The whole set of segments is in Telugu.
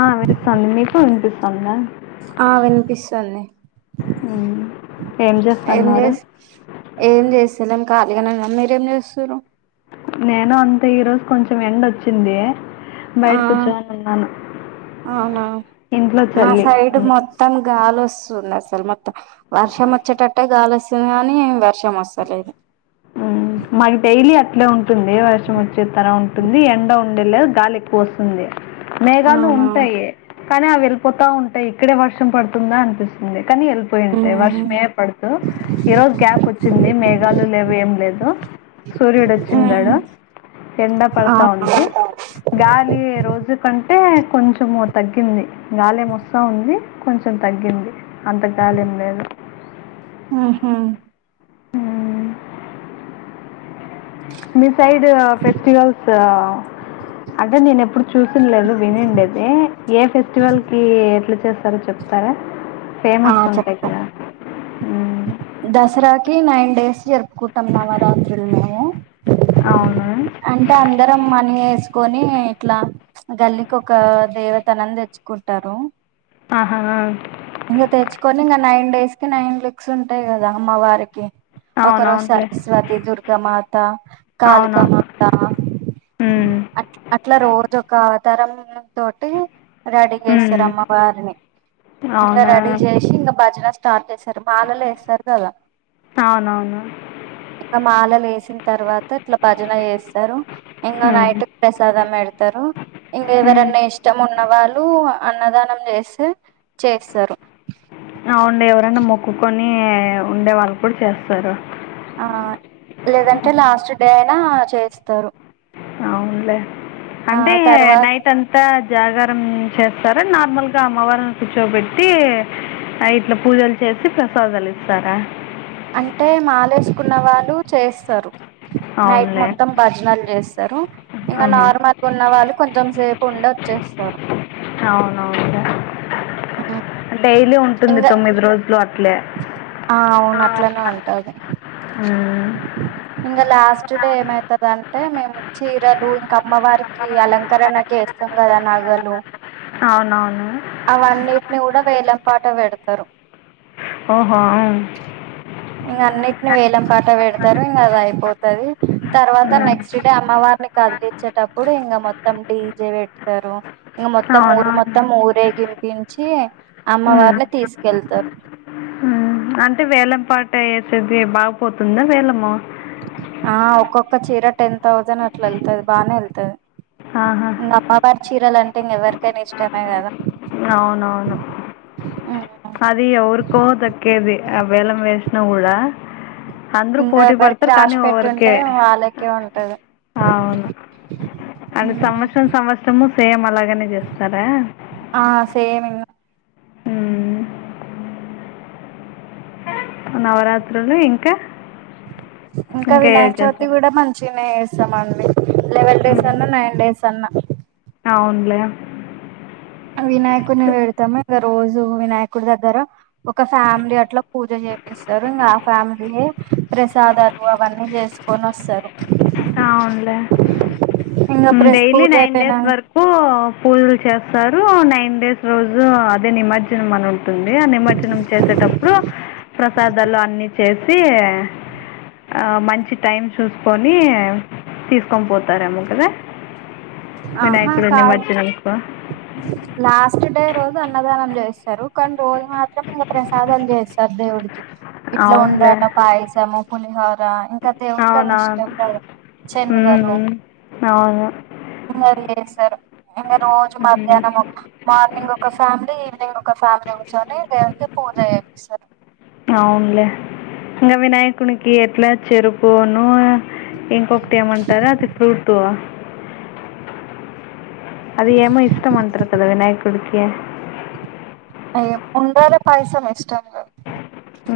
ఆ విన్విస్తంది నీకు వినిపిస్తంద ఆ వినిపిస్తుంది మ్మ్. ఏం చేస్ ఏం చేస్తలేం ఖాళీగానే ఉన్నా మీరేం చేస్తూరు. నేను అంత ఈ రోజు కొంచెం ఎండా వచ్చింది ఆ బయట కూర్చోని ఉన్నాను. అవునా ఇంట్లో చల్లి అ గాలోస్తుంది అసలు మెత్తం వర్షం వచ్చేటట్టే గాలి వస్తుంది. కానీ వర్షం వస్తలేదు. మాకు డైలీ అట్లే ఉంటుంది. వర్షం వచ్చేత్త నా ఉంటు టుంది ఎండ ఉండే లేదు గాలి ఎక్కువ వస్తుంది. మేఘాలు అవునా ఉంటాయి కానీ అవి వెళ్ళిపోతా ఉంటాయి. ఇక్కడే వర్షం పడుతుందా అనిపిస్తుంది. కానీ వెళ్ళిపోయి ఉంటాయి. ఉమ్, వర్షమే పడతు ఈ రోజు గ్యాప్ వచ్చింది. మేఘాలు లేవు ఏం లేదు. సూర్యుడు ఉమ్, వచ్చిండడు ఎండ పడతా అవునా? ఉంది. గాలి రోజు కంటే కొంచెము తగ్గింది. గాలేమొస్తా ఉంది. కొంచెం తగ్గింది. అంతగాలీ ఎం లేదు ఉహ్ హ్మ్. మీ సైడ్ ఫెస్టివల్స్ అంటే నేను ఎప్పుడు చూసింది లేదు వినిండేది ఏ ఫెస్టివల్ కి ఎట్లా చేస్త రు చెప్తారా ఆ ఫేమస్ ఉంటాయి చెప్తా కదా మ్మ్. దసరాకి నైన్ డేస్ జరుపుకుంటాం నవరాత్రులు మేము అవును అంటే అందరం మనీ వేసుకొని ఇట్లా గల్లికి ఒక దేవతను తెచ్చుకుంటారు. ఆహా ఇంకా తెచ్చుకొని ఇంకా నైన్ డేస్ కి నైన్ లిక్స్ ఉంటాయి. కదా అమ్మ వారికి ఒక రోజు అవునవునులే సరస్వతి దుర్గా మాత కాళిక అవునవును మాత మ్మ్. అట్లా అట్లా రోజు ఒక ఆవతారం తోటి రెడీ చేస్తారు మ్మ్. అమ్మ వారిని ఇంగ అవునా రెడీ చేసి ఇంకా భజన స్టార్ట్ చేస్తరు మాలలు వేస్తారు కదా అవునవును ఇంకా మాలలు వేసిన తర్వాత ఇట్లా భజన చేస్తారు. ఇంకా మ్మ్. నైట్ ప్రసాదం పెడతారు. ఇంక ఎవరూ మ్మ్. ఇష్టం ఉన్న వాళ్ళు అన్నదానం చేసి చేస్తారు అవుండే ఎవరైనా మొక్కుకొని ఉండే వాళ్ళు కూడా చేస్తారు ఆ లేదంటే లాస్ట్ డే అయినా చేస్తారు. అవునులే ఆ అంటే ఇగా తర్వాత నైట్ ఎంతా జాగరణ చేస్తార నార్మల్గా అమ్మవారిని కూర్చోబెట్టి ఆ ఇట్లా పూజలు చేసి ప్రసాదాలు ఇస్తారా అంటే మాలేసుకున్న వాళ్ళు చేస్తారు నైట్ అవునులే మొత్తం భజనాలు చేస్తారు ఇంకా ఉహు. నార్మల్గా ఉన్న వాళ్ళు కొంచెం సేపు ఉండే వచ్చేస్తారు అవునవును డైలీ ఉంటుంది ఇంకా తొమ్మిది రోజులు అట్లే ఆ అవును అట్లనే ఉంటది మ్మ్. ఇంకా లాస్ట్ డే ఏమైతదాంటే మేము చీరలు ఇంక అమ్మవారికి అలంకరణ చేస్తాం కదా నగలు అవునవును అవన్నిటిని కూడా వేలం పాట పెడతారు ఓహో ఇంగ అన్నింటిని వేలం పాట పెడతారు ఇంక అది అయిపో తది తర్వాత మ్మ్. నెక్స్ట్ డే అమ్మవారిని కదిలిచ్చ టప్పుడు ఇంగ మొత్తం డీజే పెడుతరు ఇంగ మొత్తం ఊరు అవునవును మొత్తం ఊరేగిం దించి మ్మ్. అమ్మవారిని తీసుకెళ్తారు మ్మ్. అంటే వేలం పాట వేసేది బాగుపోతుందా వేలము ఆ ఒక్కొక్క చీర టెన్ థౌజండ్ అట్లా వెళ్తది బాగానే వెళ్తది ఆహా ఇంకా అమ్మవారి చీరలు అంటే ఇంకెవరికైనా ఇష్టమే కదా అవునవును అది ఎవరికో దక్కేది వేలం వేసిన కూడా అందరు ఇంకా పోటీ ఎవరికి పడతారు కానీ రాసి పెట్టుంటే ఓవర్కే వాళ్ళకే ఉంటది అవును అంటే సంవత్సరం సంవత్సరము సేమ్ అలాగనే చేస్తారా ఆ సేమ్ ఇంగ హు నవరాత్రులు ఇంకా ఇంకా ఏవి వినాయక చవితి చేస్తారు? కూడా మంచినే చేస్తామండి లెవెన్ డేస్ హ్మ్. అన్నా నైన్ డేస్ అన్నా అవునులే వినాయకుడిని వెడతాము ఇంక రోజు వినాయకుడి దగ్గర ఒక ఫ్యామిలీ అట్లా పూజ చేపి స్తారు ఇంకా ఆ ఫ్యామిలీయే ప్రసాదాలు అవన్నీ చేసుకొని వస్తారు అవునులే ఇంకా ప్రెస్ డైలీ పూజ నైన్ అయిపోయినా డేస్ వరకు పు పూజలు చేస్తారు నైన్ డేస్ రోజు అదే నిమజ్జనం మనుం తుంది ఆ నిమజ్జనం చేసేటప్పుడు ప్రసాదాలు అన్ని చేసి ఆ మంచి టైమ్ చూసుకొని తీసుకొని పోతారేమో కదా వినాయకుడి నిమార్జనంకు హు లాస్ట్ డే రోజు అన్నదానం చేస్తారు కానీ రోజు మాత్రం ఇంకా ప్రసాదం చేస్తారు దేవుడి ఇట్లా అవునులే ఉండ్రాల పాయసము పులిహోర ఇంకా దేవుడికి అవి అవునవును ఇష్టం కదా చనగలు ఉమ్, అవును ఇంగ చేస్తారు ఇంగ రోజు ఉమ్. మధ్యాహ్నం ఒక మార్నింగ్ ఒక ఫ్యామిలీ ఈవినింగ్ ఒక ఫ్యామిలీ కూర్చొని దేవునికి పూజ చేపిస్తారు అవునులే ఇంకా వినాయకునికి ఎట్లా చెరుపును ఇంకొకటి ఏమంటారు అది ఫ్రూట్ అది ఏమో ఇష్టంమంటారు కదా వినాయకుడికి అయ్య ఉండ్రల పాయసం ఇష్టం కా ఆ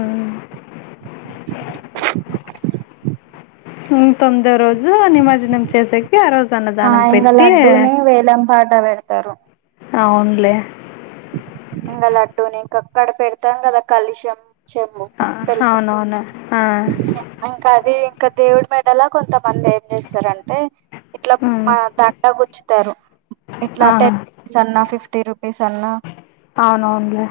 ఆ తొమ్మిదో రోజు నిమర్జనం చేసేకి ఆ రోజు ఆ అన్నదానం ఇంగ పెట్టి లడ్డూని వేలం పాట పెడతారు అవునులే ఇంగ లడ్డు నీ కక్కడ పెడతాం కదా కలిషం అ అవునువును ఆ ఇంకా అది ఇంకా దేవుడి మేడలా కొంతమంది ఏం చేస్తారంటే ఇట్లా హ్మ్. ఆ దంట గుచ్చుతారు ఇట్లా ఆహా! టెస్స్ అన్నా ఫిఫ్టీ రూపీస్ అన్నా అవునువునులే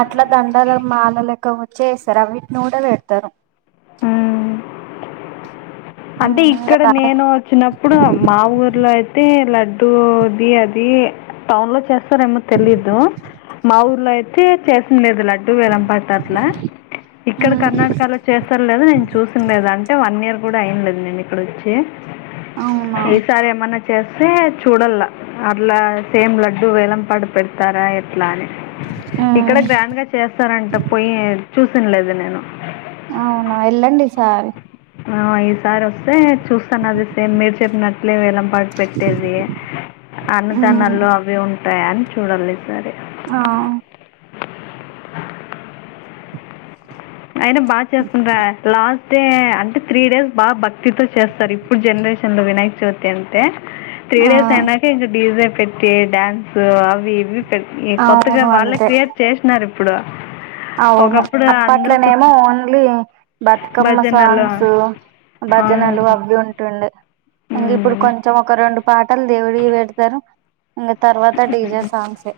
అట్లా దండలు మాల లెక్క వచ్చే వేస్తారు అ వీటిని కూడా పెడతరు హ్మ్. అంటే ఇక్కడ ఇంగ నేను చినప్పుడు మా ఊర్లో అయితే లడ్డూది అది టౌన్ లో చేస్తార ఏమో తెలిదు మా ఊర్లో అయితే చేసిండేది లా డ్డు వేలం పాట అట్లా ఇక్కడ కర్ణాటకలో చేస్తారోలేదో నేను చూసిండేది అంటే వన్ ఇయర్ అయిండదు నేను ఇక్కడ వచ్చి అవునా ఈసారి ఏమన్నా చెస్తే చూడల్లా అట్లా సేమ్ లడ్డు వేలంపాట పెడతారా ఎట్లా అని ఇక్కడ గ్రాండ్ గా చేస్తారంట పోయి చూసిన్లేదు నేను అవునా ఏళ్ళండి ఈసారి ఆ ఈసారి వస్తే చూస్తాను అది సేమ్ మీరు చెప్పినట్లే వేలంపాట పెట్టేది అన్నదానాల్లో అవే ఉంటాయా అని చూడల్లా ఈ సారీ ఆ అయినా బా చేసుకుంటారు అట్లా తే అంటే త్రీ డేస్ బాగా భక్తితో చేస్తారు ఇప్పుడు జనరేషన్ లో వినాయక చవితి అంటే ఆ త్రీ డేస్ అయినాక ఇంక డీజే పెట్టి డ్యాన్సు అవి ఇవి చేట్ ఈ కొత్తగా అవును వాళ్ళే అంతే క్రియేట్ చేసినారు ఇప్పుడు అవును ఒకప్పుడు అందరూ అప్పట్లోనేమో కూర్చొ ఓన్లీ బతుకమ్మ భజనలు సాంగ్స్ భజనలు అవును. అవి ఉంటుండే ఇంగ ఇప్పుడు హ్మ్. కొంచెం ఒక రెండు పాటలు దేవుడి పెడతారు ఇంగ తర్వాత డీజే సాంగ్స్ ఏ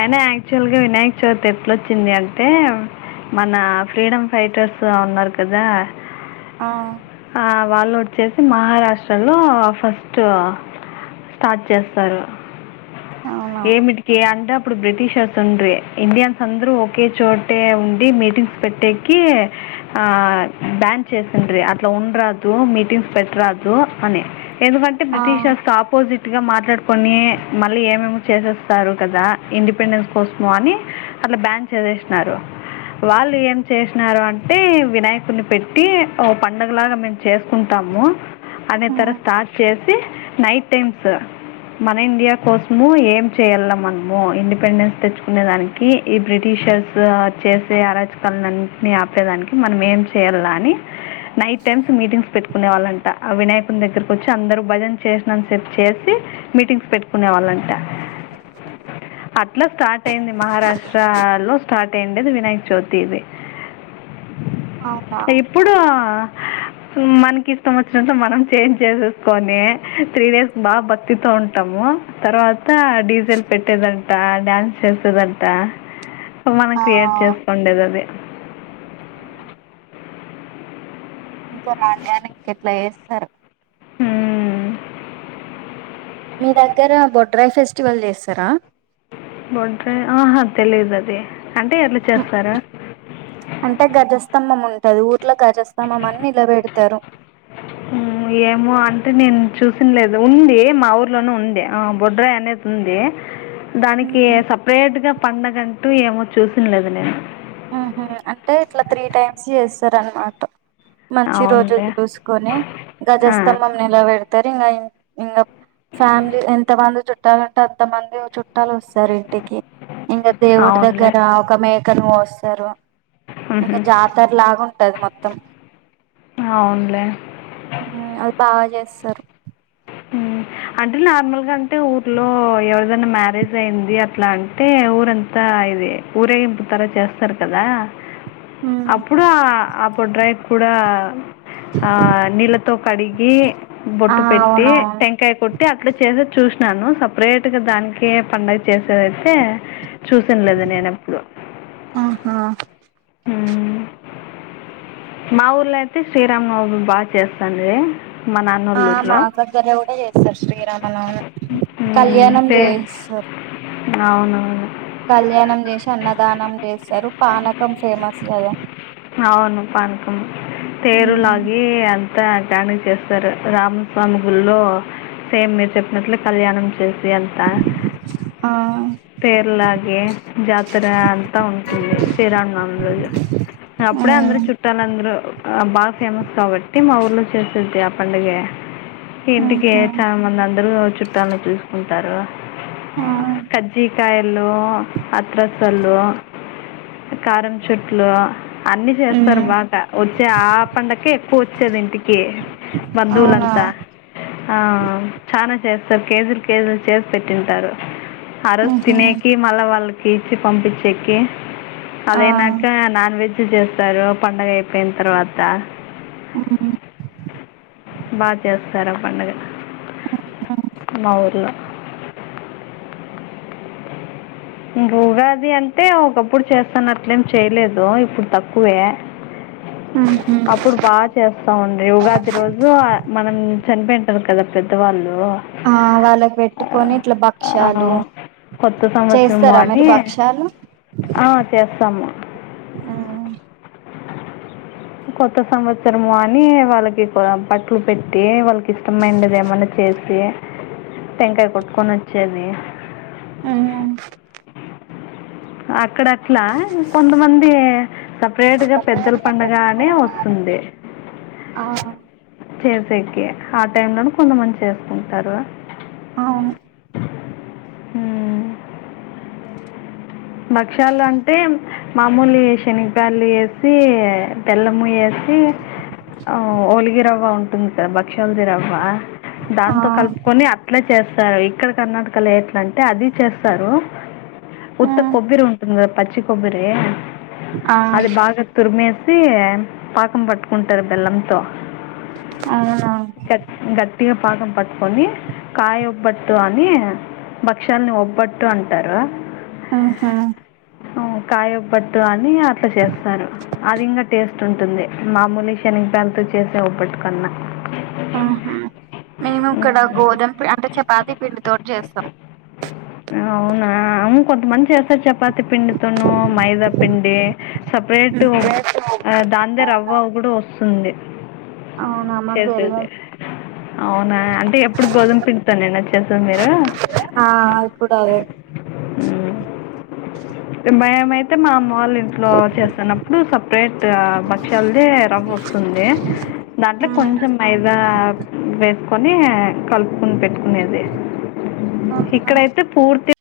అయినా యాక్చువల్ గా వినాయక్ చవితి ఎట్ల వచ్చింది అంటే మన ఫ్రీడమ్ ఫైటర్స్ ఉన్నారు కదా ఆ ఆ వాళ్ళు వచ్చేసి మహారాష్ట్రలో ఆ ఫస్ట్ స్టార్ట్ చేస్తారు అవునా ఏమిటికి అంటే ఇప్పుడు బ్రిటిషర్స్ ఉండ్రి ఇండియన్స్ అందరూ ఒకే చోటే ఉండి మీటింగ్స్ పెట్టేకి ఆ బ్యాన్ చేసిండ్రీ ఆ ఇట్లా ఉండ్రాదు మీటింగ్స్ పెట్టరాదు అని ఎందుకంటే ఆ బ్రిటిషర్ టాప్ అపోజిట్గా మాట్లాడుకొని మళ్ళీ ఏమేమో చేసేస్తారు కదా ఇండిపెండెన్స్ కోసము అని అట్లా బ్యాన్ చేసేసినారు వాళ్ళు ఏం చేసినారు అంటే వినాయకుడిని పెట్టి ఆ పండగలాగా మేము చేసుకుంటాము అనే తర ఉమ్, స్టార్ట్ చేసి నైట్ టైమ్స్ మన ఇండియా కోసము ఏం చేయ్యల మనము ఇండిపెండెన్స్ తెచ్చుకునే దాని కి ఈ బ్రిటిషర్స్ చేసే అరాచకాలనీటిన్ని ఆపేదానికి మనం ఏం చేయలా అని నైట్ టైమ్స్ మీటింగ్స్ పెట్టుకునే వాళ్ళంట ఆ వినాయకుని దగ్గరకి వచ్చి అందరూ భజన చేసినంత సేపు చేసి మీటింగ్స్ పెట్టుకునే వాళ్ళంట అట్లా స్టార్ట్ అయింది మహారాష్ట్ర లో స్టార్ట్ అయిండేది వినాయక చవితి ఇది అవునా ఇప్పుడు మనకి ఇష్టం వచ్చినట్టు మనం చేంజ్ చేసేసుకొని త్రీ డేస్ బాగా భక్తితో ఉంటాము తర్వాత డీజే పెట్టేదంట డ్యాన్స్ చేసేదంట ఆ మనం క్రియేట్ చేసుకోండేది అది ఆ ఇంకా రాను రాను ఎట్లా చేస్తారో మ్మ్. మీ దగ్గర బొడ్రాయ ఫెస్టివల్ చేస్తారా బొడ్రాయి ఆహా తెలీదు అది అంటే ఎట్లా చేస్తారా అంటే గజస్తంభం ఉంటది ఊర్లో గజస్తంభం అని నిలబెడతారు ఏమో అంటే నేను చూసిన లేదు ఉంది మా ఊర్లోనే ఉంది ఆ బొడ్రాయ అనేది ఉంది ఆ దానికి సపరేట్ గా పండగంటూ ఏమో చూసినలేదు నేను హ అంటే ఇట్లా త్రీ టైమ్స్ చేస్తారు అన్నమాట మంచి రోజులు అవునులే చూసీ కొని ఆ గజస్తంభం నిలా పెడతారు ఇంకా ఇంకా ఫ్యామిలీ ఎంత మంది చుట్టాలూన్టే అంతమంది చుట్టాలు వస్త ఇంటికి ఇంకా దేవుడి అవునులే దగ్గర ఒక మేకను కోస్తారు ఉహు ఇంకా జాతర లాగా ఉంటది మొత్తం అవునులే ఉమ్, అది బాగా చేస్తారు ఉమ్ అంటే నార్మల్ గా అంటే ఊర్లో ఎవరిదైనా మ్యారేజ్ అయింది అట్లా అంటే ఊరంతా ఇది ఊరేగింపు తర చేస్తారు కదా ఉమ్. అప్పుడు అ బొడ్రాయి కూడా ఆ నీళ్ళతో కడిగి బొట్టు పెట్టి అవును వెంకాయ కొట్టి అట్లా చేసే చూసినాను సపరేట్ గా దానికి పండగ చేసేదైతే చూసంలేదు నేను ఎప్పుడు ఆహా అ మా ఊర్లో అయితే శ్రీరాంనవమి బాగా చేస్తాంది ఆ మాదగర కూడా చేస్తారు శ్రీరామనవమి కళ్యాణం చేయిస్తారు అవునవును కళ్యాణం చేసి అన్నదానం చేస్తారు పానకం ఫేమస్ కదా అవును పానకం తేరుల మ్మ్ గి అంతా గాని చేస్తారు రామస్వామి గుల్లో సేమ్ మీరు చెప్పినట్లు కళ్యాణం చేసి అంత ఆ పేర్లాగే జాతర అంతా ఉంటుంది శ్రీరామానవమి రోజు అప్పుడే అందరు మ్మ్ చుట్టాలాందరు బాగా ఫేమస్ కాబట్టి మా ఊర్లో చేసేది పండగే ఇంటికి ఆహా చాలా మంది అందరూ చుట్టాలను చూసుకుంటారు ఆ కజ్జికయలు అత్రసలు కారం చెట్లు అన్ని చేస్తారు మ్మ్ బాట వచ్చే ఆ పండకే ఎక్కువ వచ్చేది ఇంటికి అవునా బంధువులంతా ఆ చనా చేస్తారు కేజీలు కేజీలు చేసి పెట్టింటారు ఆరోజు మ్మ్ తినేకి మళ్ళా వాళ్ళకి ఇచ్చి పంపించేకి ఆ అదైనాక నాన్ వెజ్ చేస్తారు పండగ అయిపోయిన తర్వాత మ్మ్ బా చేస్తారా పండగ మా ఊర్లో ఇంకా ఉగాది అంటే ఒకప్పుడు చేస్తానట్లేం చేయలేదు ఇప్పుడు తక్కువే మ్ హు హు అప్పుడు బాగా చేస్తా ఉండ్రి ఉగాది రోజు మనం చనిపోయింటారు కదా పెద్దవాళ్ళు ఆ వాళ్ళకి పెట్టుకొని ఇట్లా ఆ, భక్ష్యాలు కొత్త సంవత్సరము చేస్తారా మీరు అని భక్షాలు ఆ చేస్తాము మ్మ్ కొత్త సంవత్సరము అని వాళ్ళకి ఇప్ బట్టలు పెట్టి వాళ్ళకి ఇష్టమైండేది ఏమన్నా చేస్త ది టంకాయ కొట్టుకొని వచ్చేది ఆ అక్కడ అట్లా మ్ కొంతమంది సపరేట్ గా పెద్దల పండగ అనే వస్తుంది ఆ చేసేకి ఆ టైమ్ లోనే కొంతమంది చేసుకుంటారు అవును ఉమ్. భక్షాలు అంటే మామూలు శనగబెల్లు ఏసి బెల్లము ఏసి ఆ ఓలిగి రవ్వ ఉంటుంది సార్ బక్షల్ది రవ్వ ఆ దాంతో కలుపు కొని అట్లే చేస్తారు ఇక్కడ కర్ణాటకలో ఎట్ల అంటే అది చేస్తారు ఆ ఉత్త కొబ్బరి ఉంటుంది కదా పచ్చి కొబ్బరి ఆ అది బాగా తురిమేసి పాకం పట్టుకుంటారు బెల్లంతో అవునా గ గట్టిగా పాకం పట్టుకొని కాయోబట్టు అని భక్షాలని ఒబ్బట్టు అంటారు ఆహా కాయోబట్టు అని అట్లా చేస్తారు అది ఇంకా టేస్ట్ ఉంటుంది మామూలు శనగబేళా తో చేసే ఓబట్టు కన్నా ఆహా మేము ఇక్కడ గోధుమ అంటే చపాతి పిండితోటి చేస్తాం అవునా అవును కొంతమంది చేస్త తో చపాతి పిండితోను మైదా పిండి సపరేట్ ఉమ్ అద్ దాందే రవ్వ అవి కూడా వస్తుంది అవును అవునా అంటే ఎప్పుడు గోధుమ పిండితోనేనా చేసేది మీరు ఆ ఎప్పుడు అదే మ్ మేమైతే మా అమ్మ వాళ్ళు ఇంట్లో చేస్తానం ఇప్పుడు సపరేట్ భక్ష్యాలదే రవ్వొస్తుంది. దాంట్లో ఉమ్ కొంచెం మైదా వేసుకొని కలుపుకుని పెట్టుకునేది ఆహా ఇక్కడైతే పూర్తి